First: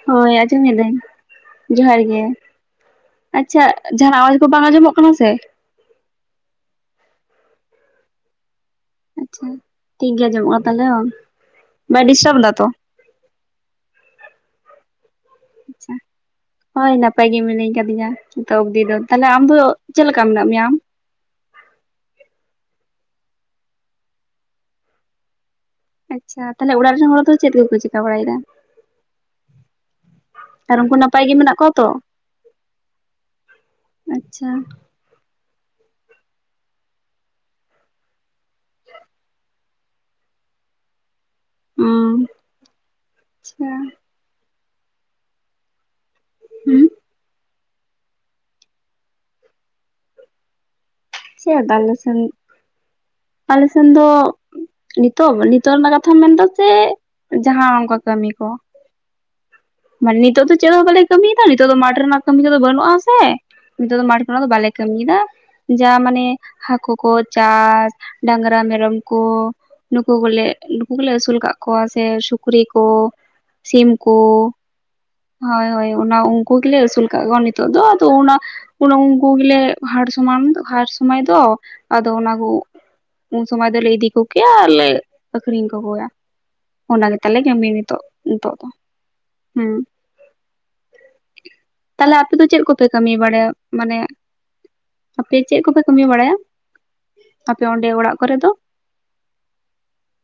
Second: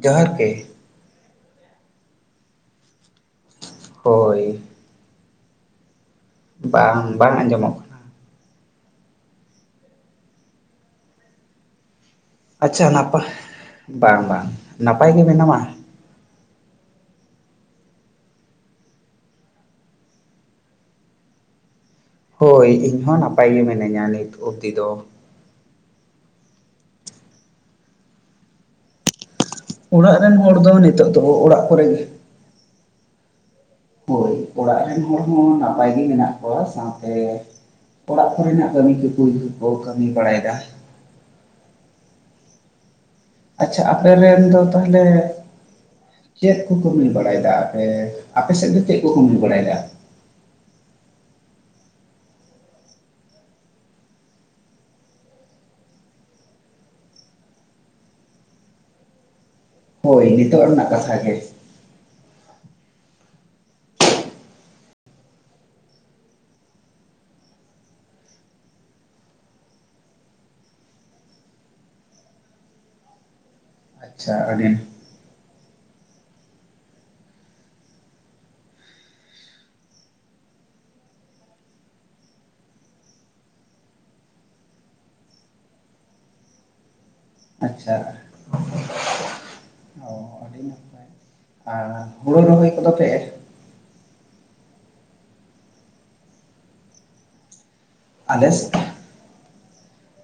ᱡᱚᱦᱟᱨ ᱦᱳᱭ ᱜᱮ ᱟᱸᱡᱚᱢ ᱤᱫᱟᱹᱧ ᱡᱚᱦᱟᱨ ᱜᱮ ᱟᱪᱪᱷᱟ ᱡᱟᱦᱟᱱᱼᱟᱜ ᱟᱣᱟᱡᱽ ᱠᱚ ᱦᱳᱭ ᱵᱟᱝ ᱟᱸᱡᱚᱢᱼᱚᱜ ᱠᱟᱱᱟ ᱥᱮ ᱵᱟᱝ ᱵᱟᱝ ᱟᱸᱡᱚᱢᱼᱚᱜ ᱠᱟᱱᱟ ᱟᱪᱪᱷᱟ ᱴᱷᱤᱠ ᱜᱮ ᱟᱸᱡᱚᱢᱼᱚᱜ ᱛᱟᱞᱮᱭᱚᱱ ᱵᱟᱭ ᱰᱤᱥᱴᱟᱵ ᱫᱟ ᱟᱪᱪᱷᱟ ᱱᱟᱯᱟᱭ ᱵᱟᱝ ᱵᱟᱝ ᱱᱟᱯᱟᱭ ᱜᱮ ᱢᱮᱱᱟᱢᱟ ᱟᱪᱪᱷᱟ ᱦᱳᱭ ᱱᱟᱯᱟᱭ ᱜᱮ ᱢᱤᱱᱟᱹᱧ ᱠᱟᱫᱤᱧᱟ ᱱᱤᱛᱚᱜ ᱚᱵᱫᱤ ᱫᱚ ᱛᱟᱦᱚᱞᱮ ᱟᱢ ᱫᱚ ᱪᱮᱫ ᱞᱮᱠᱟ ᱢᱮᱱᱟᱜ ᱢᱮᱭᱟ ᱟᱢ ᱦᱳᱭ ᱤᱧ ᱦᱚᱸ ᱱᱟᱯᱟᱭ ᱜᱮ ᱢᱤᱱᱟᱹᱧᱟ ᱱᱤᱛ ᱚᱵᱫᱤ ᱫᱚ ᱟᱪᱪᱷᱟ ᱛᱟᱦᱚᱞᱮ ᱚᱲᱟᱜ ᱨᱮᱱ ᱦᱚᱲ ᱫᱚ ᱪᱮᱫ ᱠᱚᱠᱚ ᱪᱤᱠᱟ ᱵᱟᱲᱟᱭᱮ ᱫᱟ ᱚᱲᱟᱜ ᱨᱮᱱ ᱦᱚᱲ ᱫᱚ ᱟᱨ ᱩᱱᱠᱩ ᱱᱤᱛᱚᱜ ᱫᱚ ᱱᱟᱯᱟᱭ ᱜᱮ ᱢᱮᱱᱟᱜ ᱚᱲᱟᱜ ᱠᱚᱣᱟ ᱛᱚ ᱠᱚᱨᱮᱜ ᱜᱮ ᱦᱳᱭ ᱟᱪᱪᱷᱟ ᱚᱲᱟᱜ ᱨᱮᱱ ᱦᱚᱲ ᱦᱚᱸ ᱱᱟᱯᱟᱭ ᱜᱮ ᱢᱮᱱᱟᱜ ᱠᱚᱣᱟ ᱥᱟᱶᱛᱮ ᱚᱲᱟᱜ ᱠᱚ ᱨᱮᱱᱟᱜ ᱠᱟᱹᱢᱤ ᱠᱚᱠᱚ ᱠᱚ ᱠᱟᱹᱢᱤ ᱵᱟᱲᱟᱭ ᱮᱫᱟ ᱦᱩᱸ ᱟᱪᱪᱷᱟ, ᱟᱯᱮ ᱨᱮᱱ ᱫᱚ ᱛᱟᱦᱞᱮ ᱪᱮᱫ ᱠᱚ ᱦᱩᱸ ᱠᱟᱹᱢᱤ ᱵᱟᱲᱟᱭ ᱮᱫᱟ? ᱟᱯᱮ, ᱟᱯᱮᱥᱮᱫ ᱫᱚ ᱪᱮᱫ ᱠᱚ ᱠᱟᱹᱢᱤ ᱵᱟᱲᱟᱭ ᱫᱟ? ᱪᱮᱫ ᱟᱞᱮ ᱥᱮᱱ ᱟᱞᱮ ᱥᱮᱱ ᱫᱚ ᱱᱤᱛᱚᱜ ᱱᱤᱛᱚᱜ ᱨᱮᱱᱟᱜ ᱠᱟᱛᱷᱟᱢ ᱢᱮᱱᱫᱟ ᱥᱮ ᱡᱟᱦᱟᱸ ᱚᱱᱠᱟ ᱠᱟᱹᱢᱤ ᱠᱚ ᱢᱟᱱᱮ ᱦᱳᱭ ᱱᱤᱛᱚᱜ ᱫᱚ ᱪᱮᱫ ᱦᱚᱸ ᱨᱮᱱᱟᱜ ᱵᱟᱞᱮ ᱠᱟᱛᱷᱟ ᱠᱟᱹᱢᱤᱭ ᱜᱮ ᱫᱟ ᱱᱤᱛᱚᱜ ᱫᱚ ᱢᱟᱴᱷ ᱨᱮᱱᱟᱜ ᱠᱟᱹᱢᱤ ᱛᱮᱫᱚ ᱵᱟᱹᱱᱩᱜᱼᱟ ᱥᱮ ᱱᱤᱛᱚᱜ ᱫᱚ ᱢᱟᱴᱷ ᱨᱮᱱᱟᱜ ᱫᱚ ᱵᱟᱞᱮ ᱠᱟᱹᱢᱤᱭ ᱮᱫᱟ᱾ ᱡᱟ ᱢᱟᱱᱮ ᱦᱟᱹᱠᱩ ᱠᱚ ᱪᱟᱥ ᱰᱟᱝᱨᱟ ᱢᱮᱨᱚᱢ ᱠᱚ ᱱᱩᱠᱩ ᱠᱚᱞᱮ ᱱᱩᱠᱩ ᱠᱚᱞᱮ ᱟᱹᱥᱩᱞ ᱠᱟᱜ ᱠᱚᱣᱟ ᱥᱮ ᱥᱩᱠᱨᱤ ᱠᱚ ᱥᱤᱢ ᱠᱚ ᱟᱪᱪᱷᱟ ᱟᱹᱰᱤ ᱦᱳᱭ ᱦᱳᱭ ᱚᱱᱟ ᱩᱱᱠᱩ ᱜᱮᱞᱮ ᱟᱹᱥᱩᱞ ᱠᱟᱜ ᱠᱚᱣᱟ ᱱᱤᱛᱚᱜ ᱫᱚ ᱟᱫᱚ ᱚᱱᱟ ᱩᱱ ᱩᱱᱠᱩ ᱜᱮᱞᱮ ᱦᱟᱴ ᱥᱚᱢᱟᱱ ᱦᱟᱴ ᱥᱚᱢᱚᱭ ᱫᱚ ᱟᱫᱚ ᱚᱱᱟ ᱠᱚ ᱩᱱ ᱥᱚᱢᱚᱭ ᱫᱚᱞᱮ ᱤᱫᱤ ᱠᱚᱜᱮᱭᱟ ᱟᱨ ᱞᱮ ᱟᱠᱷᱨᱤᱧ ᱠᱚᱜᱮᱭᱟ᱾ ᱚᱱᱟ ᱜᱮ ᱛᱟᱞᱮ ᱠᱟᱢᱤ ᱟᱪᱪᱷᱟ ᱱᱤᱛᱚᱜ ᱱᱤᱛᱚᱜ ᱫᱚ ᱦᱩᱸ ᱚ ᱟᱹᱰᱤ ᱱᱟᱯᱟᱭ ᱟᱨ ᱛᱟᱦᱞᱮ ᱟᱯᱮ ᱦᱩᱲᱩ ᱫᱚ ᱪᱮᱫ ᱨᱚᱦᱚᱭ ᱠᱚᱯᱮ ᱠᱚᱫᱚ ᱠᱟᱹᱢᱤ ᱯᱮ ᱵᱟᱲᱟᱭᱟ ᱢᱟᱱᱮ ᱟᱯᱮ ᱪᱮᱫ ᱠᱚᱯᱮ ᱠᱟᱹᱢᱤ ᱵᱟᱲᱟᱭᱟ ᱟᱯᱮ ᱚᱸᱰᱮ ᱚᱲᱟᱜ ᱠᱚᱨᱮ ᱫᱚ? ᱟᱞᱮᱥ [unintelligible]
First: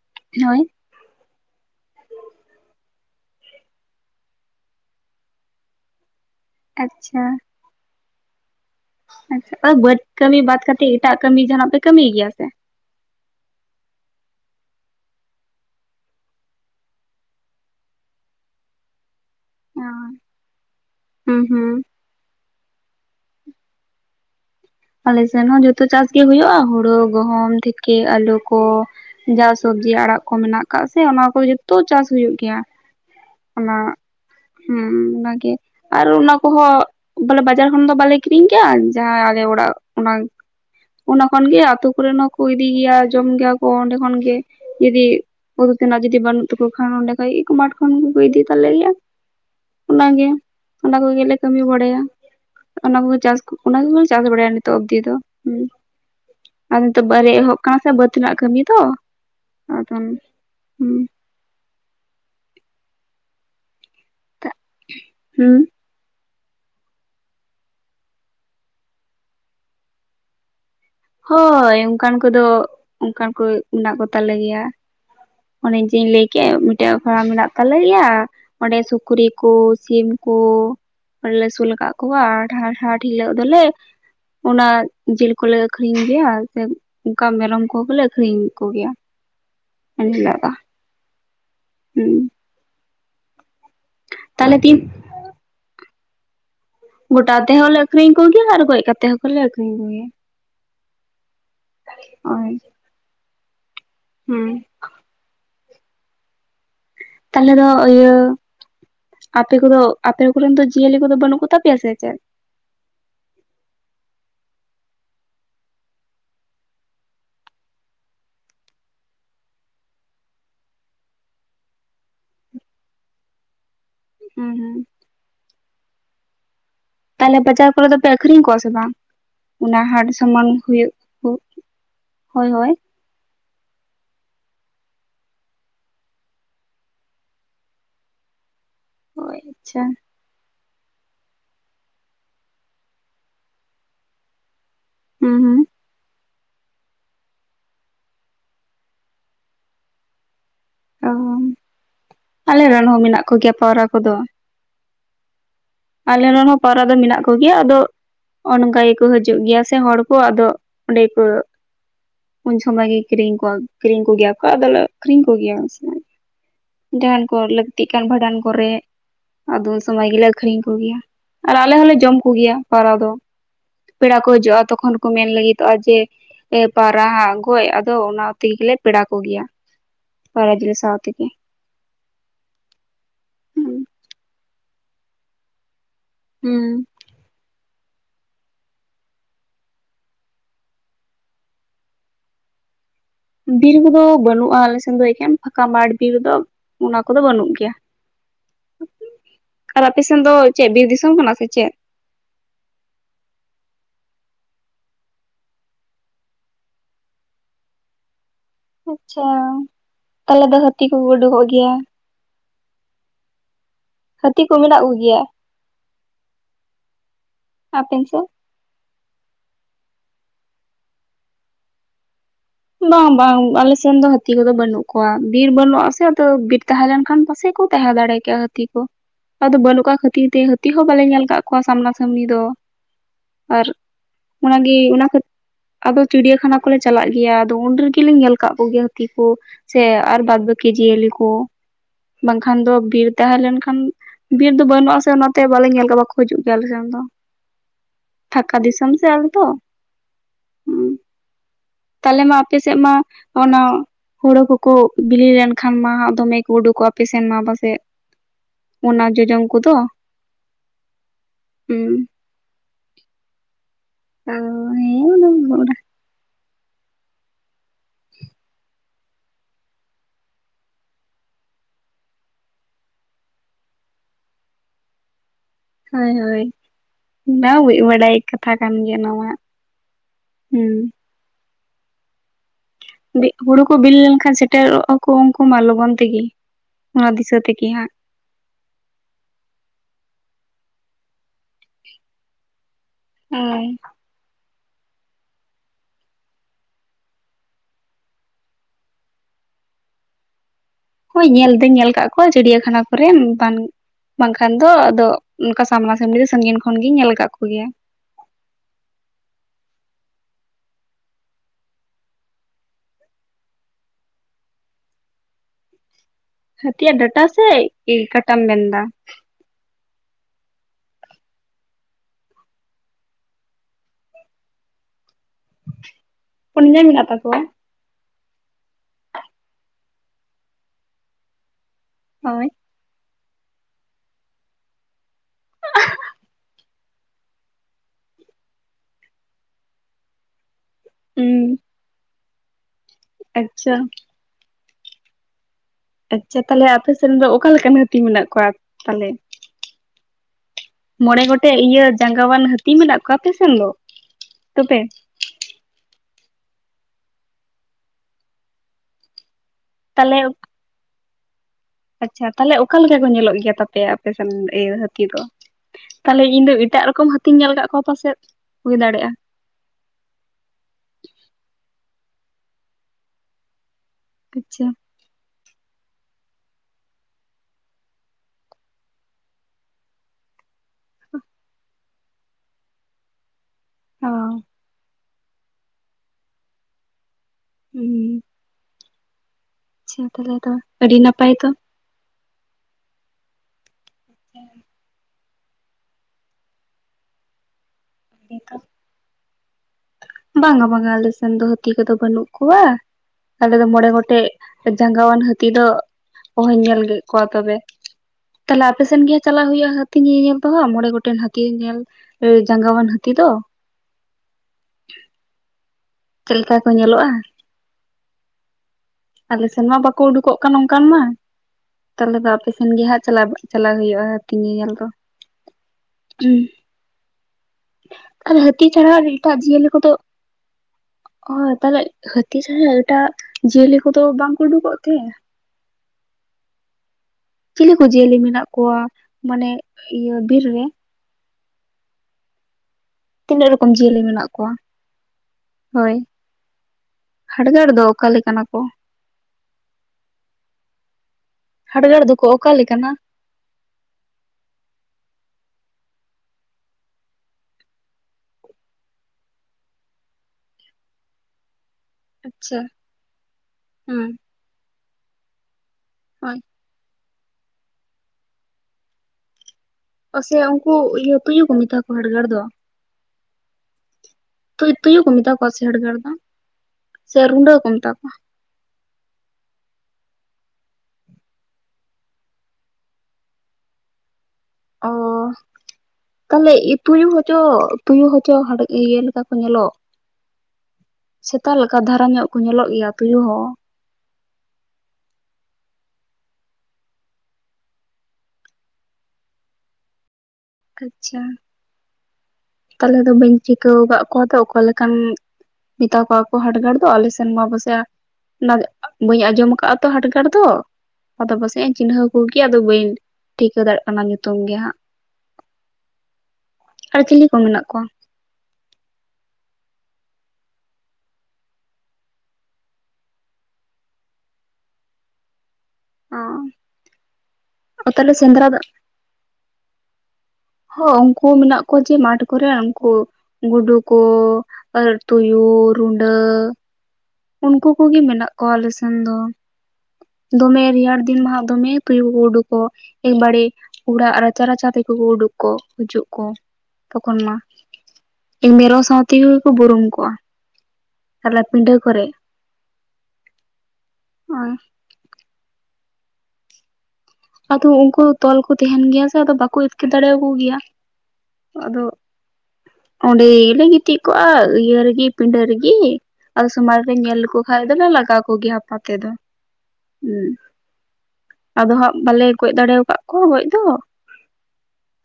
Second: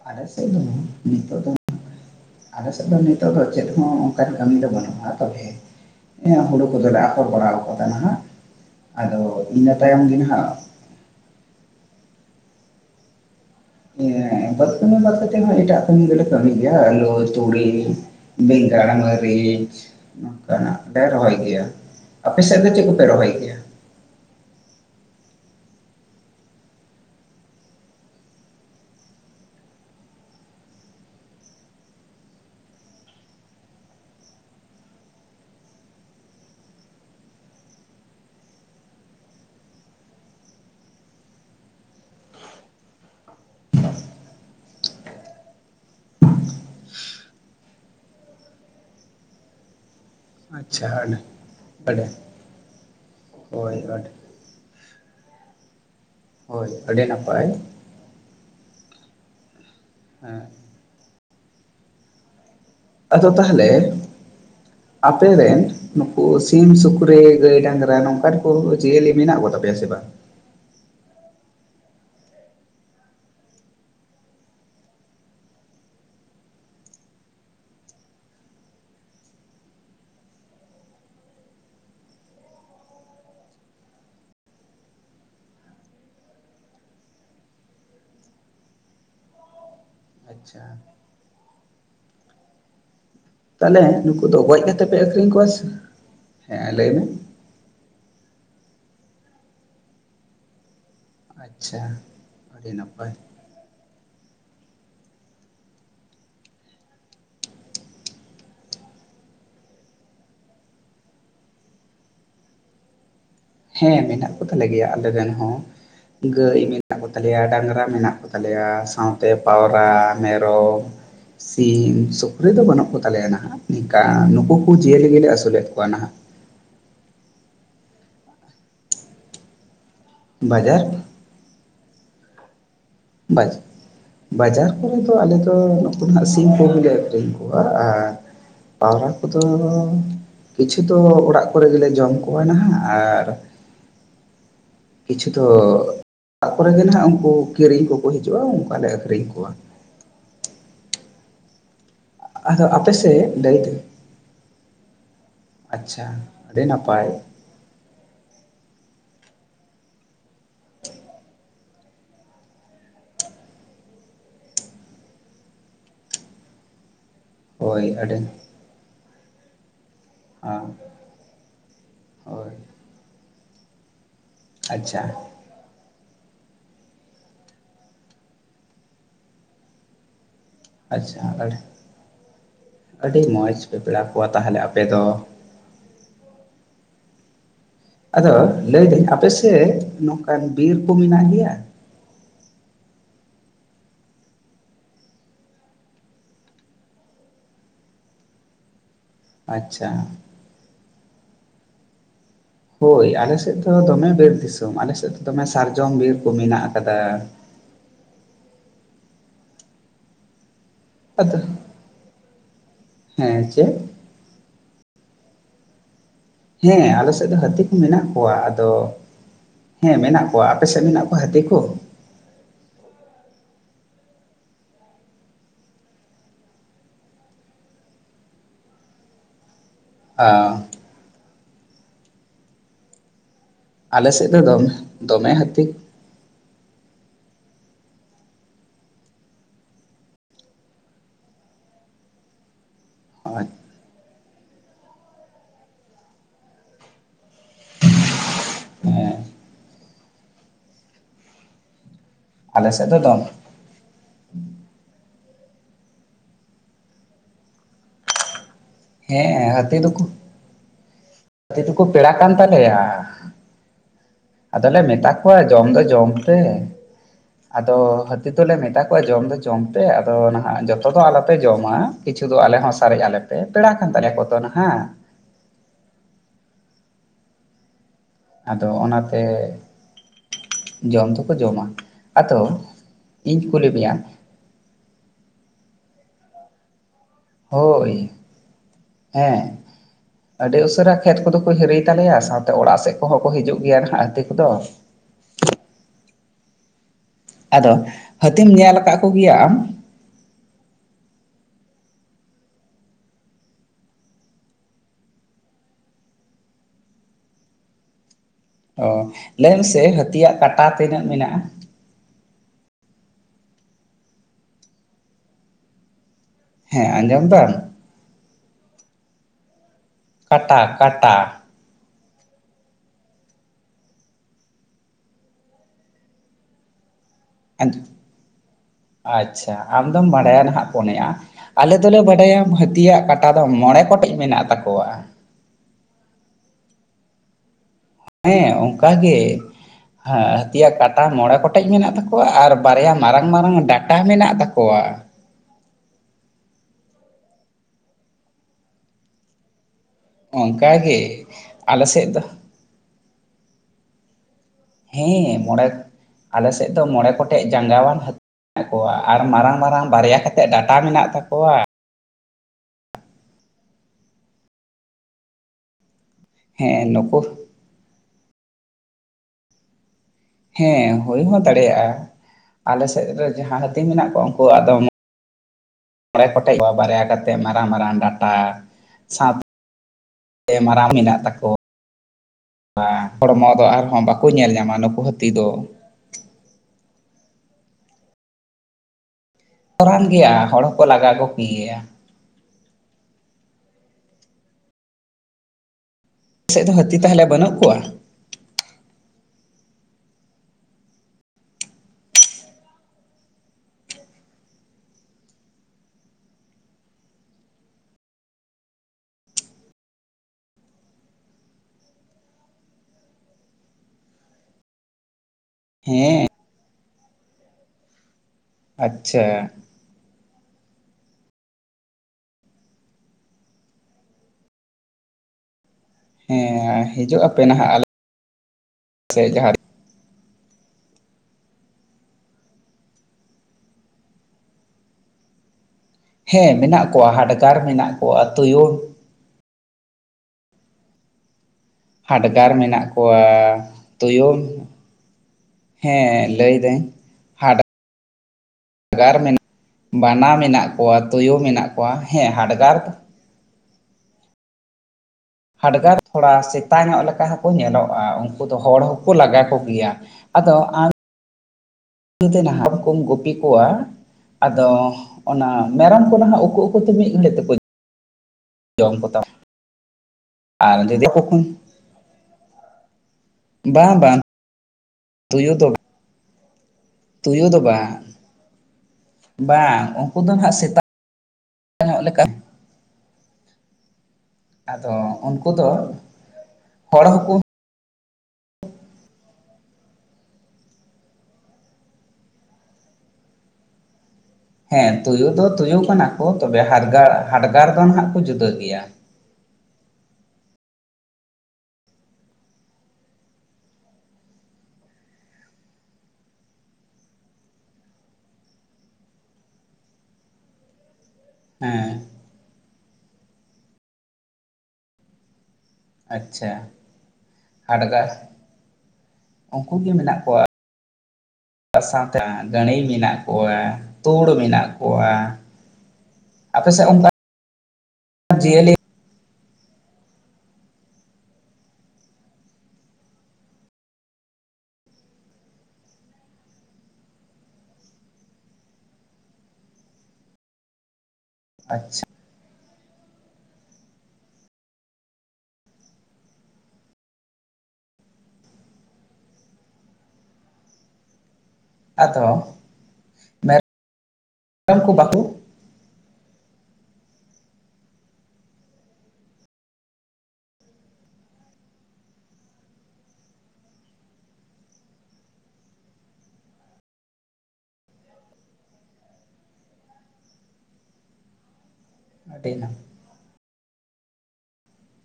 ᱟᱞᱮ ᱥᱮᱫ ᱫᱚ ᱦᱳᱭ ᱱᱤᱛᱚᱜ ᱫᱚ ᱟᱞᱮ ᱥᱮᱫ ᱫᱚ ᱱᱤᱛᱚᱜ ᱫᱚ ᱪᱮᱫ ᱦᱚᱸ ᱚᱱᱠᱟᱱ ᱠᱟᱹᱢᱤ ᱫᱚ ᱵᱟᱹᱱᱩᱜᱼᱟ ᱛᱚᱵᱮ ᱦᱩᱲᱩ ᱠᱚᱫᱚᱞᱮ ᱟᱪᱪᱷᱟ ᱟᱯᱷᱚᱨ ᱵᱟᱲᱟᱣ ᱠᱟᱫᱟᱜᱼᱟ ᱱᱟᱦᱟᱜ ᱟᱫᱚ ᱟᱪᱪᱷᱟ ᱤᱱᱟᱹ ᱵᱟᱹᱛ ᱛᱟᱭᱚᱢ ᱜᱮ ᱠᱟᱹᱢᱤ ᱱᱟᱦᱟᱜ ᱵᱟᱫ ᱠᱟᱛᱮᱫ ᱮᱴᱟᱜ ᱠᱟᱹᱢᱤ ᱡᱟᱱᱟᱜ ᱯᱮ ᱠᱟᱹᱢᱤᱭ ᱜᱮᱭᱟ ᱥᱮ ᱦᱮᱸ ᱵᱟᱛ ᱠᱟᱹᱢᱤ ᱵᱟᱫ ᱠᱟᱛᱮᱫ ᱦᱚᱸ ᱮᱴᱟᱜ ᱠᱟᱹᱢᱤ ᱫᱚᱞᱮ ᱠᱟᱹᱢᱤ ᱜᱮᱭᱟ ᱟᱞᱩ ᱛᱩᱲᱤ ᱵᱮᱸᱜᱟᱲ ᱢᱟᱹᱨᱤᱪ ᱱᱚᱝᱠᱟᱱᱟᱜ ᱞᱮ ᱨᱚᱦᱚᱭ ᱦᱩᱸ ᱜᱮᱭᱟ, ᱦᱩᱸ ᱟᱯᱮ ᱥᱮᱫ ᱫᱚ ᱪᱮᱫ ᱠᱚᱯᱮ ᱨᱚᱦᱚᱭ ᱜᱮᱭᱟ? ᱟᱞᱮ ᱥᱮᱱ ᱦᱚᱸ ᱡᱷᱚᱛᱚ ᱪᱟᱥ ᱜᱮᱭᱟ ᱦᱩᱭᱩᱜᱼᱟ ᱦᱩᱲᱩ ᱜᱩᱦᱩᱢ ᱛᱷᱤᱠᱤ ᱟᱹᱞᱩ ᱠᱚ᱾ ᱡᱟ ᱥᱚᱵᱡᱤ ᱟᱲᱟᱜ ᱠᱚ ᱢᱮᱱᱟᱜ ᱟᱠᱟᱫ ᱥᱮ ᱚᱱᱟ ᱠᱚ ᱡᱚᱛᱚ ᱪᱟᱥ ᱦᱳᱭᱳᱜ ᱜᱮᱭᱟ᱾ ᱚᱱᱟ ᱦᱩᱸ ᱚᱱᱟᱜᱮ ᱟᱨ ᱚᱱᱟ ᱠᱚᱦᱚ ᱵᱚᱞᱮ ᱵᱟᱡᱟᱨ ᱠᱷᱚᱱ ᱫᱚ ᱵᱟᱞᱮ ᱠᱤᱨᱤᱧ ᱜᱮᱭᱟ ᱡᱟᱦᱟᱸ ᱟᱞᱮ ᱚᱲᱟᱜ ᱚᱱᱟ ᱚᱱᱟ ᱠᱷᱚᱱ ᱜᱮ ᱟᱛᱳ ᱠᱚᱨᱮᱱ ᱦᱚᱸᱠᱚ ᱤᱫᱤ ᱜᱮᱭᱟ ᱡᱚᱢ ᱜᱮᱭᱟ ᱠᱚ ᱚᱸᱰᱮ ᱠᱷᱚᱱ ᱜᱮ ᱡᱩᱫᱤ ᱤᱫᱤ ᱛᱮᱱᱟᱜ ᱡᱤᱱᱤᱥ ᱵᱟᱹᱱᱩᱜ ᱠᱷᱟᱱ ᱚᱸᱰᱮ ᱠᱷᱟᱭ ᱠᱚ ᱢᱟᱴ ᱠᱷᱚᱱ ᱛᱟᱞᱮᱭᱟ ᱚᱱᱟᱜᱮ ᱟᱪᱪᱷᱟ ᱚᱱᱟ ᱟᱹᱰᱤ ᱠᱚᱜᱮᱞᱮ ᱠᱟᱹᱢᱤ ᱵᱟᱲᱟᱭᱟ ᱟᱹᱰᱤ ᱚᱱᱟ ᱠᱚᱜᱮ ᱪᱟᱥ ᱦᱳᱭ ᱚᱱᱟ ᱜᱮᱞᱮ ᱟᱹᱰᱤ ᱪᱟᱥ ᱵᱟᱲᱟᱭᱟ ᱱᱤᱛᱚᱜ ᱚᱵᱫᱤ ᱫᱚ ᱦᱩᱸ ᱦᱳᱭ ᱟᱨ ᱟᱹᱰᱤ ᱱᱤᱛᱚᱜ ᱵᱟᱨ ᱱᱟᱯᱟᱭ ᱮᱦᱚᱵ ᱠᱟᱱᱟ ᱥᱮ ᱛᱮᱱᱟᱜ ᱠᱟᱹᱢᱤ ᱛᱚ ᱟᱫᱚ ᱦᱮᱸ ᱟᱫᱚ ᱛᱟᱦᱚᱞᱮ ᱟᱯᱮ ᱦᱩᱸ ᱨᱮᱱ ᱱᱩᱠᱩ ᱥᱤᱢ ᱥᱩᱠᱨᱤ ᱜᱟᱹᱭᱼ ᱰᱟᱝᱨᱟ ᱱᱚᱝᱠᱟᱱ ᱠᱚ ᱡᱤᱭᱟᱹᱞᱤ ᱢᱮᱱᱟᱜ ᱠᱚᱛᱟᱯᱮᱭᱟ ᱥᱮ ᱵᱟᱝ? ᱦᱳᱭ ᱚᱱᱠᱟᱱ ᱠᱚᱫᱚ ᱚᱱᱠᱟᱱ ᱠᱚ ᱢᱮᱱᱟᱜ ᱠᱚᱛᱟᱞᱮ ᱜᱮᱭᱟ᱾ ᱚᱱᱮ ᱡᱮᱧ ᱞᱟᱹᱭ ᱠᱮᱫ ᱢᱤᱫᱴᱮᱡ ᱜᱷᱚᱲᱟ ᱢᱮᱱᱟᱜ ᱛᱟᱞᱮ ᱜᱮᱭᱟ᱾ ᱚᱸᱰᱮ ᱥᱩᱠᱨᱤ ᱠᱚ ᱥᱤᱢ ᱠᱚ ᱮ ᱟᱹᱥᱩᱞ ᱟᱠᱟᱫ ᱠᱚᱣᱟ ᱟᱨ ᱦᱟᱴ ᱦᱟᱴ ᱦᱤᱞᱳᱜ ᱫᱚᱞᱮ ᱚᱱᱟ ᱡᱤᱞ ᱠᱚᱞᱮ ᱟᱠᱷᱨᱤᱧ ᱜᱮᱭᱟ ᱥᱮ ᱚᱱᱠᱟ ᱢᱮᱨᱚᱢ ᱠᱚᱦᱚᱸ ᱠᱚᱞᱮ ᱟᱠᱷᱨᱤᱧ ᱠᱚᱜᱮᱭᱟ᱾ ᱮᱱ ᱦᱤᱞᱚᱜ ᱫᱟ ᱟᱪᱪᱷᱟ ᱦᱩᱸ ᱛᱟᱦᱚᱞᱮ ᱱᱩᱠᱩ ᱫᱚ ᱛᱟᱦᱚᱞᱮ ᱜᱚᱡ ᱛᱤᱱ ᱠᱟᱛᱮ ᱯᱮ ᱟᱠᱠᱷᱨᱤᱧ ᱠᱚᱣᱟ ᱥᱮ, ᱦᱮᱸ ᱞᱟᱹᱭᱢᱮ ᱜᱚᱴᱟ ᱛᱮᱦᱚᱸᱞᱮ ᱟᱠᱷᱨᱤᱧ ᱠᱚᱜᱮᱭᱟ ᱟᱨ ᱜᱚᱡ ᱠᱟᱛᱮ ᱦᱚᱸᱞᱮ ᱟᱠᱷᱨᱤᱧ ᱠᱚᱜᱮᱭᱟ᱾ ᱟᱪᱪᱷᱟ ᱳᱭ ᱟᱹᱰᱤ ᱱᱟᱯᱟᱭ ᱦᱩᱸ ᱛᱟᱦᱚᱞᱮ ᱫᱚ ᱤᱭᱟᱹ ᱟᱯᱮ ᱠᱚᱫᱚ ᱟᱯᱮ ᱠᱚᱨᱮᱱ ᱫᱚ ᱡᱤᱭᱟᱹᱞᱤ ᱠᱚᱫᱚ ᱵᱟᱹᱱᱩᱜ ᱠᱚᱛᱟ ᱯᱮᱭᱟ ᱥᱮ ᱪᱮᱫ? ᱦᱮᱸ ᱢᱮᱱᱟᱜ ᱠᱚᱛᱟᱞᱮ ᱜᱮᱭᱟ ᱟᱞᱮ ᱨᱮᱱ ᱦᱚᱸ᱾ ᱜᱟᱹᱭ ᱢᱮᱱᱟᱜ ᱠᱚᱛᱟᱞᱮᱭᱟ ᱰᱟᱝᱨᱟ ᱢᱮᱱᱟᱜ ᱠᱚᱛᱟᱞᱮᱭᱟ ᱥᱟᱶᱛᱮ ᱯᱟᱣᱨᱟ ᱢᱮᱨᱚᱢ ᱥᱤᱢ ᱥᱩᱠᱨᱤ ᱫᱚ ᱵᱟᱹᱱᱩᱜ ᱠᱚᱛᱟᱞᱮᱭᱟ ᱱᱟᱦᱟᱜ ᱱᱚᱝᱠᱟᱱ ᱦᱩᱸ ᱱᱩᱠᱩ ᱦᱩᱸ ᱡᱤᱭᱟᱹᱞᱤ ᱜᱮᱞᱮ ᱟᱹᱥᱩᱞᱮᱫ ᱠᱚᱣᱟ ᱱᱟᱦᱟᱜ᱾ ᱛᱟᱦᱚᱞᱮ ᱵᱟᱡᱟᱨ ᱠᱚᱨᱮ ᱫᱚᱯᱮ ᱟᱠᱷᱨᱤᱧ ᱠᱚᱣᱟ ᱥᱮ ᱵᱟᱝ ᱚᱱᱟ ᱦᱟᱴ ᱥᱟᱢᱟᱱ ᱵᱟᱡᱟᱨ ᱦᱩᱭᱩᱜ ᱦᱳᱭ ᱦᱳᱭ ᱵᱟᱡ ᱵᱟᱡᱟᱨ ᱠᱚᱨᱮᱫᱚ ᱟᱞᱮᱫᱚ ᱱᱩᱠᱩ ᱱᱟᱜ ᱥᱤᱢ ᱠᱚᱜᱮᱞᱮ ᱟᱹᱠᱷᱨᱤᱧ ᱠᱚᱣᱟ ᱟᱨ ᱯᱟᱣᱨᱟ ᱦᱳᱭ ᱠᱚᱫᱚ ᱟᱪᱪᱷᱟ ᱠᱤᱪᱷᱩ ᱫᱚ ᱚᱲᱟᱜ ᱠᱚᱨᱮ ᱜᱮᱞᱮ ᱡᱚᱢ ᱠᱚᱣᱟ ᱱᱟᱦᱟᱜ ᱟᱨ ᱠᱤᱪᱷᱩ ᱦᱩᱸ ᱫᱚ ᱦᱩᱸ ᱚᱲᱟᱜ ᱠᱚᱨᱮ ᱜᱮ ᱱᱟᱦᱟᱜ ᱩᱱᱠᱩ ᱠᱤᱨᱤᱧ ᱠᱚᱠᱚ ᱦᱤᱡᱩᱜᱼᱟ ᱚᱱᱠᱟ ᱞᱮ ᱟᱠᱷᱨᱤᱧ ᱠᱚᱣᱟ ᱚ ᱟᱫᱚ ᱟᱞᱮᱨᱮᱱ ᱦᱚᱸ ᱢᱮᱱᱟᱜ ᱟᱯᱮᱥᱮᱫ ᱞᱟᱹᱭ ᱠᱚᱜᱮᱭᱟ ᱫᱟᱹᱧ ᱯᱟᱣᱨᱟ ᱠᱚᱫᱚ ᱟᱪᱪᱷᱟ ᱟᱞᱮ ᱨᱮᱱ ᱦᱚᱸ ᱟᱹᱰᱤ ᱯᱚᱣᱨᱟ ᱫᱚ ᱱᱟᱯᱟᱭ ᱢᱮᱱᱟᱜ ᱠᱚ ᱜᱮᱭᱟ ᱟᱫᱚ ᱚᱱᱠᱟ ᱜᱮᱠᱚ ᱦᱤᱡᱩᱜ ᱜᱮᱭᱟ ᱥᱮ ᱦᱚᱲ ᱠᱚ ᱟᱫᱚ ᱚᱸᱰᱮ ᱠᱚ ᱩᱱ ᱥᱚᱢᱚᱭ ᱜᱮ ᱠᱤᱨᱤᱝ ᱠᱚᱣᱟ ᱠᱤᱨᱤᱧ ᱠᱚᱜᱮᱭᱟᱠᱚ ᱟᱫᱚ ᱞᱮ ᱟᱠᱷᱨᱤᱧ ᱠᱚᱜᱮᱭᱟ ᱡᱟᱦᱟᱸ ᱨᱮ ᱠᱚ ᱦᱳᱭ ᱞᱟᱹᱠᱛᱤᱜ ᱠᱷᱟᱱ ᱟᱹᱰᱤ ᱵᱷᱟᱸᱰᱟᱱ ᱠᱚᱨᱮ ᱟᱫᱚ ᱩᱱ ᱥᱚᱢᱚᱭ ᱜᱮ ᱞᱮ ᱟᱠᱷᱨᱤᱧ ᱦᱮᱸ ᱠᱚᱜᱮᱭᱟ ᱟᱨ ᱟᱞᱮ ᱦᱚᱸᱞᱮ ᱡᱚᱢ ᱦᱳᱭ ᱠᱚᱜᱮᱭᱟ ᱯᱟᱣᱨᱟ ᱫᱚ ᱯᱮᱲᱟ ᱠᱚ ᱦᱤᱡᱩᱜᱼᱟ ᱛᱚᱠᱷᱚᱱ ᱟᱪᱪᱷᱟ ᱠᱚ ᱢᱮᱱ ᱞᱟᱹᱜᱤᱫᱚᱜᱼᱟ ᱡᱮ ᱯᱟᱣᱨᱟ ᱜᱚᱡ ᱟᱫᱚ ᱚᱱᱟ ᱛᱮᱜᱮᱞᱮ ᱯᱮᱲᱟ ᱠᱚᱜᱮᱭᱟ ᱯᱟᱣᱨᱟ ᱡᱤᱞ ᱥᱟᱶ ᱟᱪᱪᱷᱟ ᱛᱮᱜᱮ ᱟᱹᱰᱤ ᱢᱚᱸᱡᱽ ᱯᱮ ᱯᱮᱲᱟ ᱠᱚᱣᱟ ᱛᱟᱦᱚᱞᱮ ᱟᱯᱮ ᱫᱚ ᱦᱩᱸ ᱟᱫᱚ ᱞᱟᱹᱭᱫᱟᱹᱧ ᱟᱯᱮᱥᱮᱫ ᱱᱚᱝᱠᱟᱱ ᱵᱤᱨ ᱠᱩ ᱢᱮᱱᱟᱜ ᱜᱮᱭᱟ ᱵᱤᱨ ᱠᱚᱫᱚ ᱵᱟᱹᱱᱩᱜᱼᱟ ᱟᱞᱮᱥᱮᱫ ᱫᱚ ᱮᱠᱷᱮᱱ ᱯᱷᱟᱸᱠᱟ ᱢᱟᱴ ᱵᱤᱨᱫᱚ ᱚᱱᱟ ᱠᱚᱫᱚ ᱵᱟᱹᱱᱩᱜ ᱜᱮᱭᱟ [inaudible] ᱟᱨ ᱟᱯᱮ ᱥᱮᱱ ᱫᱚ ᱪᱮᱫ ᱵᱤᱨ ᱫᱤᱥᱚᱢ ᱠᱟᱱᱟ ᱥᱮ ᱪᱮᱫ ᱦᱳᱭ ᱟᱞᱮᱥᱮᱫ ᱫᱚ ᱫᱚᱢᱮ ᱵᱤᱨ ᱫᱤᱥᱚᱢ ᱟᱞᱮᱥᱮᱫ ᱫᱚ ᱫᱚᱢᱮ ᱥᱟᱨᱡᱚᱢ ᱵᱤᱨ ᱠᱚ ᱢᱮᱱᱟᱜ ᱟᱠᱟᱫᱟ ᱟᱪᱪᱷᱟ ᱛᱟᱦᱚᱞᱮ ᱫᱚ ᱦᱟᱹᱛᱤ ᱠᱚ ᱟᱫᱚ ᱩᱰᱩᱠᱚᱜ ᱜᱮᱭᱟ ᱦᱮᱸ ᱪᱮᱫ ᱦᱟᱹᱛᱤ ᱠᱚ ᱢᱮᱱᱟᱜ ᱠᱚᱜᱮᱭᱟ ᱦᱮᱸ ᱟᱞᱮ ᱥᱮᱫ ᱫᱚ ᱦᱟᱹᱛᱤ ᱠᱚ ᱟᱯᱮᱱ ᱢᱮᱱᱟᱜ ᱥᱮᱫ? ᱠᱚᱣᱟ ᱟᱫᱚ ᱦᱮᱸ ᱢᱮᱱᱟᱜ ᱠᱚᱣᱟ ᱟᱯᱮᱥᱮᱫ ᱢᱮᱱᱟᱜ ᱠᱚᱣᱟ ᱦᱟᱹᱛᱤ ᱠᱚ ᱵᱟᱝ ᱵᱟᱝ ᱟᱞᱮᱥᱱ ᱫᱚ ᱦᱟᱹᱛᱤ ᱠᱚᱫᱚ ᱵᱟᱹᱱᱩᱜ ᱠᱚᱣᱟ ᱵᱤᱨ ᱵᱟᱹᱱᱩᱜ ᱟᱥᱮ ᱟᱫᱚ ᱵᱤᱨ ᱛᱟᱦᱮᱸ ᱞᱮᱱ ᱠᱷᱟᱱ ᱯᱟᱥᱮᱡ ᱠᱚ ᱛᱟᱦᱮᱸ ᱫᱟᱲᱮ ᱠᱮᱭᱟ ᱦᱟᱸᱛᱤ ᱠᱚ ᱟᱫᱚ ᱵᱟᱹᱱᱩᱜ ᱠᱚᱣᱟ ᱦᱟᱹᱛᱤ ᱟ ᱛᱮ ᱦᱟᱹᱛᱤ ᱦᱚᱸ ᱵᱟᱞᱮ ᱧᱮᱞ ᱠᱟᱜ ᱠᱚᱣᱟ ᱥᱟᱢᱱᱟ ᱥᱟᱢᱱᱤ ᱫᱚ ᱟᱨ ᱟᱞᱮ ᱥᱮᱫ ᱫᱚ ᱫᱚᱢᱮ ᱚᱱᱟᱜᱮ ᱚᱱᱟ ᱠᱷᱟᱹᱛ ᱫᱚᱢᱮ ᱦᱟᱹᱛᱤ ᱟᱫᱚ ᱪᱤᱲᱤᱭᱟᱹᱠᱷᱟᱱᱟ ᱠᱚᱞᱮ ᱪᱟᱞᱟᱜ ᱜᱮᱭᱟ ᱛᱳ ᱩᱱᱨᱮᱜᱮ ᱞᱤᱧ ᱧᱮᱞ ᱠᱟᱫ ᱠᱚᱜᱮᱭᱟ ᱦᱟᱹᱛᱤ ᱠᱚ ᱥᱮ ᱟᱨ ᱵᱟᱫᱽ ᱵᱟᱹᱠᱤ ᱡᱤᱭᱟᱹᱞᱤ ᱠᱚ ᱵᱟᱝᱠᱷᱟᱱ ᱫᱚ ᱵᱤᱨ ᱛᱟᱦᱮᱸ ᱞᱮᱱᱠᱷᱟᱱ ᱵᱤᱨ ᱫᱚ ᱵᱟᱹᱱᱩᱜ ᱟᱥᱮ ᱚᱱᱟᱛᱮ ᱵᱟᱞᱮ ᱧᱮᱞ ᱠᱟᱜ ᱵᱟᱠᱚ ᱦᱤᱡᱩᱜ ᱜᱮᱭᱟ ᱟᱞᱮ ᱥᱮᱱ ᱫᱚ ᱯᱷᱟᱸᱠᱟ ᱫᱤᱥᱚᱢ ᱥᱮ ᱦᱮᱸ ᱟᱞᱮ ᱫᱚ ᱦᱩᱸ ᱛᱟᱦᱚᱞᱮ ᱢᱟ ᱟᱞᱮ ᱟᱯᱮᱥᱮᱫ ᱥᱮᱫ ᱢᱟ ᱫᱚ ᱫᱚᱢ ᱚᱱᱟ ᱦᱳᱲᱳ ᱠᱚᱠᱚ ᱵᱤᱞᱤ ᱞᱮᱱᱠᱷᱟᱱ ᱢᱟ ᱫᱚᱢᱮ ᱠᱚ ᱩᱰᱩᱠᱚᱜᱼᱟ ᱟᱯᱮ ᱥᱮᱫ ᱢᱟ ᱯᱟᱥᱮᱡ ᱚᱱᱟ ᱡᱚᱡᱚᱢ ᱦᱮᱸ ᱠᱚᱫᱚ ᱦᱟᱹᱛᱤ ᱫᱚᱠᱚ ᱦᱟᱹᱛᱤ ᱫᱚᱠᱚ ᱦᱩᱸ ᱯᱮᱲᱟ ᱠᱟᱱ ᱛᱟᱞᱮᱭᱟ ᱟᱫᱚᱞᱮ ᱦᱳᱭ ᱢᱮᱛᱟ ᱠᱚᱣᱟ ᱡᱚᱢ ᱫᱚ ᱡᱚᱢ ᱯᱮ ᱟᱫᱚ ᱦᱟᱹᱛᱤ ᱫᱚᱞᱮ ᱢᱮᱛᱟ ᱠᱚᱣᱟ ᱡᱚᱢ ᱫᱚ ᱡᱚᱢ ᱯᱮ ᱟᱫᱚ ᱱᱟᱦᱟᱜ ᱡᱚᱛᱚ ᱫᱚ ᱟᱞᱚᱯᱮ ᱡᱚᱢᱟ ᱠᱤᱪᱷᱩ ᱫᱚ ᱟᱞᱮ ᱦᱚᱸ ᱥᱟᱨᱮᱡ ᱟᱞᱮᱯᱮ ᱯᱮᱲᱟ ᱠᱟᱱ ᱛᱟᱞᱮᱭᱟᱠᱚ ᱛᱚ ᱱᱟᱦᱟᱜ ᱦᱳᱭ ᱦᱳᱭ [unintelligible] ᱟᱫᱚ ᱜᱮᱭᱟ ᱚᱱᱟᱛᱮ ᱱᱚᱣᱟ ᱦᱩᱸ ᱡᱚᱢ ᱫᱚᱠᱚ ᱡᱚᱢᱟ ᱟᱫᱚ ᱤᱧ ᱦᱩᱲᱩ ᱠᱩᱞᱤ ᱠᱚ ᱢᱮᱭᱟ ᱵᱤᱞᱤ ᱞᱮᱱᱠᱷᱟᱱ ᱥᱮᱴᱮᱨᱚᱜᱼᱟᱠᱚ ᱩᱱᱠᱩ ᱢᱟ ᱞᱚᱜᱚᱱ ᱛᱮᱜᱮ ᱚᱱᱟ ᱫᱤᱥᱟᱹ ᱛᱮᱜᱮ ᱦᱟᱸᱜ ᱦᱳᱭ ᱦᱮᱸ ᱟᱹᱰᱤ ᱩᱥᱟᱹᱨᱟ ᱠᱷᱮᱛ ᱠᱚᱫᱚ ᱠᱚ ᱦᱤᱨᱤᱭ ᱛᱟᱞᱮᱭᱟ ᱥᱟᱶᱛᱮ ᱚᱲᱟᱜ ᱥᱮᱫ ᱠᱚᱦᱚᱸ ᱠᱚ ᱦᱤᱡᱩᱜ ᱜᱮᱭᱟ ᱱᱟᱦᱟᱜ ᱦᱟᱹᱛᱤ ᱠᱚᱫᱚ ᱟᱫᱚ ᱦᱟᱹᱛᱤᱢ ᱧᱮᱞ ᱟᱠᱟᱫ ᱠᱚᱜᱮᱭᱟ ᱟᱢ ᱦᱳᱭ ᱧᱮᱞ ᱫᱚᱧ ᱧᱮᱞ ᱟᱠᱟᱫ ᱠᱚᱣᱟ ᱪᱤᱲᱭᱟᱹᱠᱷᱟᱱᱟ ᱠᱚᱨᱮᱱ ᱵᱟᱝᱠᱷᱟᱱ ᱫᱚ ᱟᱫᱚ ᱚᱱᱠᱟ ᱥᱟᱢᱱᱟ ᱥᱟᱢᱱᱤ ᱫᱚ ᱥᱟᱸᱜᱤᱧ ᱠᱷᱚᱱ ᱜᱤᱧ ᱧᱮᱞ ᱟᱠᱟᱫ ᱠᱚᱜᱮᱭᱟ ᱚ ᱞᱟᱹᱭ ᱢᱮᱥᱮ ᱦᱟᱹᱛᱤᱭᱟᱜ ᱠᱟᱴᱟ ᱛᱤᱱᱟᱹᱜ ᱢᱮᱱᱟᱜᱼᱟ ᱦᱮᱸ ᱦᱟᱹᱛᱤᱭᱟᱜ ᱰᱟᱴᱟ ᱟᱸᱡᱚᱢ ᱥᱮ ᱫᱟᱢ ᱠᱟᱴᱟᱢ ᱢᱮᱱᱫᱟ ᱠᱟᱴᱟ ᱠᱟᱴᱟ ᱯᱩᱱᱭᱟ ᱢᱮᱱᱟᱜ ᱛᱟᱠᱚᱣᱟ᱾ ᱟᱡ ᱟᱪᱪᱷᱟ ᱟᱢᱫᱚᱢ ᱵᱟᱲᱟᱭᱟ ᱱᱟᱦᱟᱜ ᱯᱚᱱᱭᱟ᱾ ᱟᱞᱮ ᱫᱚᱞᱮ ᱵᱟᱰᱟᱭᱟ ᱦᱳᱭ ᱦᱟᱹᱛᱤᱭᱟᱜ ᱠᱟᱴᱟ ᱫᱚ ᱢᱚᱬᱮ ᱜᱚᱴᱮᱡ ᱢᱮᱱᱟᱜ ᱛᱟᱠᱚᱣᱟ᱾ ᱦᱮᱸ ᱚᱝᱠᱟ ᱜᱮ ᱦᱮᱸ ᱦᱟᱹᱛᱤᱭᱟᱜ ᱠᱟᱴᱟ ᱢᱚᱬᱮ ᱦᱩᱸ ᱜᱚᱴᱮᱡ ᱢᱮᱱᱟᱜ ᱛᱟᱠᱚ ᱟᱨ ᱵᱟᱨᱭᱟ ᱢᱟᱨᱟᱝ ᱢᱟᱨᱟᱝ ᱟᱪᱪᱷᱟ ᱰᱟᱴᱟ ᱢᱮᱱᱟᱜ ᱛᱟᱠᱚᱣᱟ᱾ ᱟᱪᱪᱷᱟ ᱛᱟᱦᱞᱮ ᱟᱯᱮ ᱥᱨᱱ ᱫᱚ ᱚᱠᱟ ᱞᱮᱠᱟᱱ ᱦᱟᱹᱛᱤ ᱢᱮᱱᱟᱜ ᱠᱚᱣᱟ ᱛᱟᱦᱞᱮ? ᱢᱚᱬᱮ ᱚᱱᱠᱟᱜᱮ ᱜᱚᱴᱮᱡ ᱟᱞᱮ ᱤᱭᱟᱹ ᱥᱮᱫ ᱫᱚ ᱡᱟᱸᱜᱟᱣᱟᱱ ᱦᱟᱹᱛᱤ ᱢᱮᱱᱟᱜ ᱠᱚᱣᱟ ᱟᱯᱮ ᱥᱮᱱ ᱫᱚ ᱛᱚᱵᱮ? ᱦᱮᱸ ᱢᱚᱬᱮ ᱟᱞᱮᱥᱮᱫ ᱫᱚ ᱢᱚᱬᱮ ᱠᱚᱴᱮᱡ ᱡᱟᱸᱜᱟᱣᱟᱱ ᱦᱟᱹᱛᱤ ᱢᱮᱱᱟᱜ ᱠᱚᱣᱟ ᱟᱨ ᱢᱟᱨᱟᱝ ᱢᱟᱨᱟᱝ ᱛᱟᱦᱞᱮ ᱵᱟᱨᱭᱟ ᱠᱟᱛᱮᱜ ᱰᱟᱴᱟ ᱢᱮᱱᱟᱜ ᱛᱟᱠᱚᱣᱟ᱾ ᱟᱪᱪᱷᱟ ᱛᱟᱦᱞᱮ ᱚᱠᱟᱞᱮᱠᱟ ᱠᱚ ᱧᱮᱞᱚᱜ ᱜᱮᱭᱟ ᱛᱟᱯᱮᱭᱟ ᱟᱯᱮ ᱨᱮᱱᱥᱮ ᱦᱟᱹᱛᱤ ᱫᱚ? ᱛᱟᱦᱮᱞᱮ ᱤᱧ ᱫᱚ ᱮᱴᱟᱜ ᱦᱮᱸ ᱨᱚᱠᱚᱢ ᱦᱟᱹᱛᱤᱧ ᱱᱩᱠᱩ ᱧᱮᱞ ᱠᱟᱜ ᱠᱚᱣᱟ ᱯᱟᱥᱮᱡ ᱦᱩᱭ ᱫᱟᱲᱮᱭᱟᱜᱼᱟ᱾ ᱦᱮᱸ ᱦᱩᱭ ᱦᱚᱸ ᱫᱟᱲᱮᱭᱟᱜᱼᱟ ᱟᱞᱮᱥᱮᱫ ᱨᱮ ᱡᱟᱦᱟᱸ ᱦᱟᱹᱛᱤ ᱢᱮᱱᱟᱜ ᱠᱚ ᱩᱝᱠᱩ ᱣᱟᱜ ᱟᱪᱪᱷᱟ ᱫᱚ ᱢᱚ ᱢᱚᱬᱮ ᱜᱚᱴᱮᱡ ᱵᱟᱨᱭᱟ ᱠᱟᱛᱮᱫ ᱢᱟᱨᱟᱝ ᱢᱟᱨᱟᱝ ᱰᱟᱴᱟ ᱥᱟᱶ ᱢᱟᱨᱟᱝ ᱢᱮᱱᱟᱜ ᱛᱟᱠᱚ ᱵᱟ ᱦᱚᱲᱢᱚ ᱫᱚ ᱟᱨᱦᱚᱸ ᱚ ᱵᱟᱠᱚ ᱧᱮᱞ ᱧᱟᱢᱟ ᱱᱩᱠᱩ ᱦᱟᱹᱛᱤ ᱫᱚ᱾ ᱦᱩᱸ ᱠᱚᱨᱟᱱ ᱟᱪᱪᱷᱟ ᱜᱮᱭᱟ ᱛᱟᱦᱞᱮ ᱫᱚ ᱦᱚᱲ ᱦᱚᱸᱠᱚ ᱟᱹᱰᱤ ᱞᱟᱜᱟᱣ ᱠᱚ ᱱᱟᱯᱟᱭ ᱛᱚ ᱜᱮᱭᱟ᱾ ᱦᱩᱸ ᱥᱮᱜ ᱫᱚ ᱦᱟᱹᱛᱤ ᱛᱟᱦᱞᱮ ᱵᱟᱹᱱᱩᱜ ᱠᱚᱣᱟ? [unintelligible] ᱵᱟᱝᱟ ᱵᱟᱝᱟ ᱟᱞᱮ ᱥᱮᱱ ᱫᱚ ᱦᱟᱹᱛᱤ ᱠᱚᱫᱚ ᱵᱟᱹᱱᱩᱜ ᱠᱚᱣᱟ᱾ ᱟᱞᱮ ᱫᱚ ᱢᱚᱬᱮ ᱜᱚᱴᱮᱡ ᱡᱟᱸᱜᱟᱣᱟᱱ ᱦᱟᱹᱛᱤ ᱫᱚ ᱚᱦᱚᱧ ᱧᱮᱞ ᱠᱮᱫ ᱠᱚᱣᱟ ᱛᱚᱵᱮ᱾ ᱛᱟᱦᱞᱮ ᱟᱯᱮᱥᱮᱱ ᱜᱮᱟ ᱪᱟᱞᱟᱜ ᱦᱩᱭᱩᱜᱼᱟ ᱦᱟᱹᱛᱤ ᱧᱮᱧᱮᱞ ᱛᱟᱦᱟᱜ ᱢᱚᱬᱮ ᱜᱚᱴᱮᱱ ᱦᱟᱹᱛᱤ ᱧᱮᱞ᱾ ᱮ ᱡᱟᱸᱜᱟᱣᱟᱱ ᱦᱟᱹᱛᱤ ᱫᱚ᱾ ᱦᱮᱸ ᱪᱮᱫ ᱞᱮᱠᱟ ᱠᱚ ᱧᱮᱞᱚᱜᱼᱟ? ᱟᱞᱮ ᱟᱪᱪᱷᱟ ᱥᱮᱱ ᱢᱟ ᱵᱟᱠᱚ ᱩᱰᱩᱠᱚᱜ ᱠᱟᱱ ᱚᱝᱠᱟᱱ ᱢᱟ᱾ ᱛᱟᱦᱞᱮ ᱫᱚ ᱟᱯᱮᱥᱱ ᱜᱮ ᱦᱟᱸᱜ ᱪᱟᱞᱟᱵ ᱪᱟᱞᱟᱜ ᱦᱩᱭᱩᱜᱼᱟ ᱦᱟᱛᱤ ᱧᱮᱧᱮᱞ ᱫᱚ᱾ ᱦᱮᱸ ᱦᱤᱡᱩᱜ ᱟᱯᱮ ᱱᱟᱦᱟᱜ ᱟᱞᱮ ᱦᱩᱸ ᱟᱨ ᱦᱟᱹᱛᱤ ᱪᱷᱟᱲᱟᱜ ᱥᱮᱫ ᱮᱴᱟᱜ ᱡᱟᱦᱟᱸ ᱡᱤᱭᱟᱹᱞᱤ ᱠᱚᱫᱚ ᱚ ᱛᱟᱦᱞᱮ ᱦᱟᱹᱛᱤ ᱪᱷᱟᱲᱟ ᱮᱴᱟᱜ ᱡᱤᱭᱟᱹᱞᱤ ᱠᱚᱫᱚ ᱵᱟᱝᱠᱚ ᱩᱰᱩᱠᱚᱜ ᱛᱮ? ᱦᱮᱸ ᱢᱮᱱᱟᱜ ᱠᱚᱣᱟ ᱦᱟᱰ ᱪᱤᱞᱤ ᱠᱚ ᱡᱤᱭᱟᱹᱞᱤ ᱢᱮᱱᱟᱜ ᱠᱚᱣᱟ ᱢᱟᱱᱮ ᱤᱭᱟᱹ ᱵᱤᱨ ᱨᱮ? ᱦᱟᱰᱜᱟᱨ ᱢᱮᱱᱟᱜ ᱠᱚᱣᱟ ᱛᱤᱱᱟᱹᱜ ᱨᱚᱠᱚᱢ ᱡᱤᱭᱟᱹᱞᱤ ᱛᱩᱭᱩ ᱢᱮᱱᱟᱜ ᱠᱚᱣᱟ ᱦᱳᱭ ᱦᱮᱸ ᱞᱟᱹᱭᱫᱟᱹᱧ ᱦᱟᱰᱜᱟᱨ ᱫᱚ ᱚᱠᱟ ᱞᱮᱠᱟᱱᱟ ᱠᱚ? ᱜᱟᱨ ᱢᱮᱱᱟᱜ ᱵᱟᱱᱟ ᱢᱮᱱᱟᱜ ᱠᱚᱣᱟ, ᱛᱩᱭᱩ ᱢᱮᱱᱟᱜ ᱠᱚᱣᱟ, ᱦᱟᱰᱜᱟᱨ ᱫᱚᱠᱚ ᱦᱮᱸ ᱚᱠᱟ ᱦᱟᱰᱜᱟᱨ ᱫᱚ ᱞᱮᱠᱟᱱᱟ ᱦᱟᱰᱜᱟᱨ ᱛᱷᱚᱲᱟ ᱥᱮᱛᱟ ᱧᱚᱜ ᱞᱮᱠᱟ ᱦᱚᱸᱠᱚ ᱧᱮᱞᱚᱜ-ᱟ ᱩᱝᱠᱩ ᱫᱚ ᱦᱚᱲ ᱦᱚᱸᱠᱚ ᱞᱟᱜᱟ ᱠᱚ ᱜᱮᱭᱟ᱾ ᱟᱫᱚ ᱛᱮ ᱱᱟᱦ ᱟᱪᱪᱷᱟ ᱠᱚᱢ ᱜᱩᱯᱤ ᱠᱚᱣᱟ ᱦᱮᱸ ᱟᱫᱚ ᱚᱱᱟ ᱢᱮᱨᱚᱢ ᱠᱚ ᱱᱟᱦᱟᱜ ᱩᱠᱩ ᱩᱠᱩᱛᱮ ᱢᱤᱫ ᱜᱷᱟᱹᱲᱤᱡ ᱛᱮᱠᱚ ᱡᱚᱢ ᱠᱚᱛᱟᱢ ᱚ ᱥᱮ ᱩᱝᱠᱩ ᱤᱭᱟᱹ ᱛᱩᱭᱩ ᱠᱚ ᱢᱮᱛᱟ ᱠᱚᱣᱟ ᱦᱟᱰᱜᱟᱨ ᱫᱚ? ᱵᱟᱝ ᱵᱟᱝ ᱛᱩᱭᱩ ᱛᱩᱭᱩ ᱠᱚ ᱢᱮᱛᱟ ᱠᱚᱣᱟ ᱥᱮ ᱦᱟᱰᱜᱟᱨ ᱫᱚ? ᱥᱮ ᱛᱩᱭᱩ ᱨᱩᱰᱟᱹ ᱫᱚ ᱠᱚ ᱢᱮᱛᱟ ᱵᱟᱝ᱾ ᱠᱚᱣᱟ ᱵᱟᱝ ᱩᱝᱠᱩ ᱫᱚ ᱱᱟᱦᱟᱜ ᱥᱮᱛᱟᱜ ᱧᱚᱜ ᱞᱮᱠᱟ ᱚ ᱟᱫᱚ ᱩᱱᱠᱩ ᱫᱚ ᱛᱟᱦᱞᱮ ᱦᱚᱲ ᱛᱩᱭᱩ ᱦᱚᱸᱠᱚ ᱦᱚᱪᱚ ᱛᱩᱭᱩ ᱦᱚᱪᱚ ᱦᱟᱰ ᱤᱭᱟᱹ ᱞᱮᱠᱟ ᱠᱚ ᱧᱮᱞᱚᱜ᱾ ᱥᱮᱛᱟᱜ ᱞᱮᱠᱟ ᱫᱷᱟᱨᱟ ᱧᱚᱜ ᱠᱚ ᱧᱮᱞᱚᱜ ᱜᱮᱭᱟ ᱛᱩᱭᱩ ᱦᱚᱸ᱾ ᱦᱮᱸ ᱛᱩᱭᱩ ᱫᱚ ᱛᱩᱭᱩ ᱠᱟᱱᱟ ᱠᱚ ᱛᱚᱵᱮ ᱦᱟᱰᱜᱟ ᱦᱟᱰᱜᱟᱨ ᱫᱚ ᱱᱟᱦᱟᱜ ᱠᱚ ᱡᱩᱫᱟᱹ ᱜᱮᱭᱟ᱾ ᱟᱪᱪᱷᱟ ᱛᱟᱦᱞᱮ ᱫᱚ ᱵᱟᱹᱧ ᱪᱤᱠᱟᱹᱣ ᱠᱟᱜ ᱠᱚᱣᱟ ᱛᱚ ᱚᱠᱟ ᱞᱮᱠᱟᱱ ᱢᱮᱛᱟ ᱠᱚᱣᱟ ᱠᱚ ᱦᱟᱰᱜᱟᱨ ᱫᱚ ᱟᱞᱮ ᱥᱮᱱ ᱢᱟ ᱯᱟᱥᱮ ᱚᱱᱟ ᱫᱚ ᱵᱟᱹᱧ ᱟᱸᱡᱚᱢ ᱟᱠᱟᱫ-ᱟ ᱛᱚ ᱦᱟᱴᱜᱟᱨ ᱫᱚ ᱟᱫᱚ ᱯᱟᱥᱮᱡ ᱤᱧ ᱪᱤᱱᱦᱟᱹᱣ ᱦᱮᱸ ᱠᱚᱜᱮ ᱠᱮᱭᱟ ᱟᱫᱚ ᱵᱟᱹᱧ ᱴᱷᱤᱠᱟᱹ ᱫᱟᱲᱮᱭᱟᱜ ᱠᱟᱱᱟ ᱧᱩᱛᱩᱢ ᱜᱮ ᱦᱟᱸᱜ ᱟᱪᱪᱷᱟ ᱟᱨ ᱪᱤᱞᱤ ᱠᱚ ᱢᱮᱱᱟᱜ ᱠᱚᱣᱟ ᱦᱟᱰᱜᱟᱨ ᱩᱱᱠᱩ ᱜᱮ ᱢᱮᱱᱟᱜ ᱠᱚᱣᱟ ᱥᱟᱶᱛᱮ ᱜᱟᱹᱬᱤᱸ ᱢᱮᱱᱟᱜ ᱠᱚᱣᱟ ᱛᱩᱲ ᱢᱮᱱᱟᱜ ᱠᱚᱣᱟ ᱟᱯᱮ ᱥᱮᱫ ᱚᱱᱠᱟ ᱚ ᱛᱦᱚᱞᱮ ᱥᱮᱫᱨᱟ ᱫᱚ ᱦᱚᱸ ᱩᱱᱠᱩ ᱢᱮᱱᱟᱜ ᱠᱚᱣᱟ ᱡᱮ ᱢᱟᱴᱷ ᱠᱚᱨᱮ ᱩᱱᱠᱩ ᱜᱩᱰᱩ ᱠᱚ ᱟᱨ ᱛᱩᱭᱩ ᱨᱩᱸᱰᱟᱹ ᱩᱱᱠᱩ ᱠᱚᱜᱮ ᱢᱮᱱᱟᱜ ᱠᱚᱣᱟ ᱟᱞ ᱥᱮᱱ ᱫᱚ ᱫᱚᱢᱮ ᱨᱮᱭᱟᱲ ᱫᱤᱱ ᱢᱟ ᱦᱟᱸᱜ ᱫᱚᱢᱮ ᱛᱩᱭᱩ ᱟᱪᱪᱷᱟ ᱩᱰᱩᱠ ᱮᱠᱵᱟᱨᱮ ᱚᱲᱟᱜ ᱨᱟᱪᱟ ᱨᱟᱪᱟ ᱛᱮᱜᱮ ᱠᱚ ᱩᱰᱩᱠ ᱠᱚ ᱦᱤᱡᱩᱜ ᱠᱚ ᱛᱚᱠᱷᱚᱱ ᱢᱟ ᱤᱧ ᱢᱮᱨᱚᱢ ᱥᱟᱶ ᱛᱮᱜᱮ ᱠᱚ ᱵᱩᱨᱩᱢ ᱠᱚᱜᱼᱟ ᱟᱞᱮ ᱯᱤᱸᱰᱟᱹ ᱠᱚᱨᱮ ᱟᱫᱚ [unintelligible] ᱚᱱᱠᱟᱱ [unintelligible] ᱠᱩ ᱵᱟᱠᱩ ᱟᱫᱚ ᱩᱱᱠᱩ ᱛᱚᱞᱠᱩ ᱛᱟᱦᱮᱱ ᱜᱮᱭᱟ ᱥᱮ ᱟᱫᱚ ᱵᱟᱠᱚ ᱟᱹᱛᱠᱟᱹᱨ ᱫᱟᱲᱮᱭᱟ ᱠᱩ ᱜᱮᱭᱟ ᱟᱫᱚ ᱚᱸᱰᱮ ᱜᱮᱞᱮ ᱜᱤᱛᱤᱡ ᱠᱚᱜᱼᱟ ᱤᱭᱟᱹ ᱨᱮᱜᱮ ᱯᱤᱰᱟᱹ ᱨᱮᱜᱮ ᱟᱫᱚ ᱥᱚᱢᱟᱨ [unintelligible] ᱨᱮ ᱧᱮᱞ ᱞᱮᱠᱚ ᱠᱷᱟᱡ ᱫᱚᱞᱮ ᱞᱟᱜᱟ ᱠᱚᱜᱮᱭᱟ ᱦᱟᱯᱟ ᱛᱮᱫᱚ ᱩᱸ ᱟᱫᱚ ᱦᱟᱸᱜ ᱵᱟᱞᱮ ᱜᱚᱡ ᱟᱹᱰᱤ ᱫᱟᱲᱮ ᱠᱟᱫ ᱠᱚᱣᱟ ᱜᱚᱡ ᱫᱚ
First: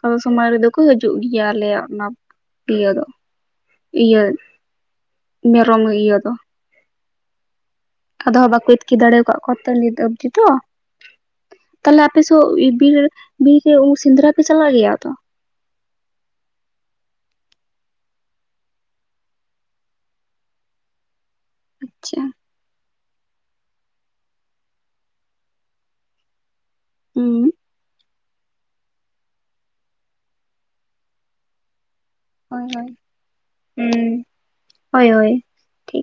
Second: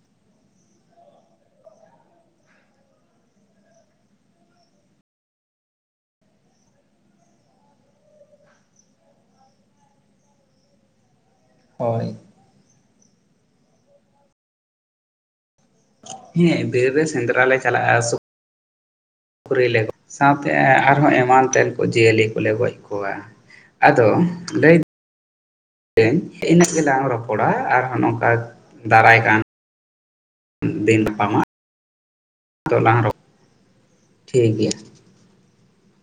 ᱟᱫᱚ ᱥᱚᱢᱚᱭ ᱨᱮᱫᱚ ᱠᱚ ᱦᱤᱡᱩᱜ ᱜᱮᱭᱟ ᱟᱞᱮᱭᱟᱜ ᱚᱱᱟ ᱤᱭᱟᱹ ᱫᱚ ᱤᱭᱟᱹ ᱢᱮᱨᱚᱢ ᱤᱭᱟᱹ ᱫᱚ ᱟᱫᱚ ᱦᱟᱸᱜ ᱵᱟᱠᱚ ᱟᱛᱠᱤᱨ ᱫᱟᱲᱮ ᱟᱠᱟᱫ ᱠᱚᱣᱟ ᱛᱚ ᱱᱤᱛ ᱚᱵᱫᱤ ᱫᱚ ᱛᱟᱦᱞᱮ ᱦᱳᱭ ᱟᱯᱮ [unintelligible] ᱵᱤᱨ ᱵᱤᱨ ᱨᱮ ᱥᱮᱸᱫᱽᱨᱟ ᱯᱮ ᱪᱟᱞᱟᱜ ᱜᱮᱭᱟ ᱛᱚ ᱦᱮᱸ ᱵᱮᱨ ᱨᱮ ᱥᱮᱸᱫᱽᱨᱟ ᱞᱮ ᱪᱟᱞᱟᱜᱼᱟ ᱥᱩᱠᱷᱨᱤᱞᱮ ᱜᱚᱡ ᱥᱟᱶᱛᱮ ᱟᱨᱦᱚᱸ ᱮᱢᱟᱱ ᱛᱮᱱ ᱠᱚ ᱟᱪᱪᱷᱟ ᱡᱤᱭᱟᱹᱞᱤ ᱠᱚᱞᱮ ᱜᱚᱡ ᱠᱚᱣᱟ ᱠᱚᱣᱟ ᱟᱫᱚ ᱞᱟᱹᱭ [unintelligible] ᱤᱱᱟᱹᱜ ᱜᱮᱞᱟᱝ ᱦᱩᱸ ᱨᱚᱯᱚᱲᱟ ᱟᱨᱦᱚ ᱱᱚᱝᱠᱟ ᱫᱟᱨᱟᱭ ᱠᱟᱱ ᱫᱤᱱ [unintelligible] ᱱᱟᱯᱟᱢᱟ ᱦᱳᱭ ᱦᱳᱭ ᱦᱩᱸ ᱴᱷᱤᱠ ᱜᱮᱭᱟ ᱦᱳᱭ ᱦᱳᱭ ᱴᱷᱤᱠ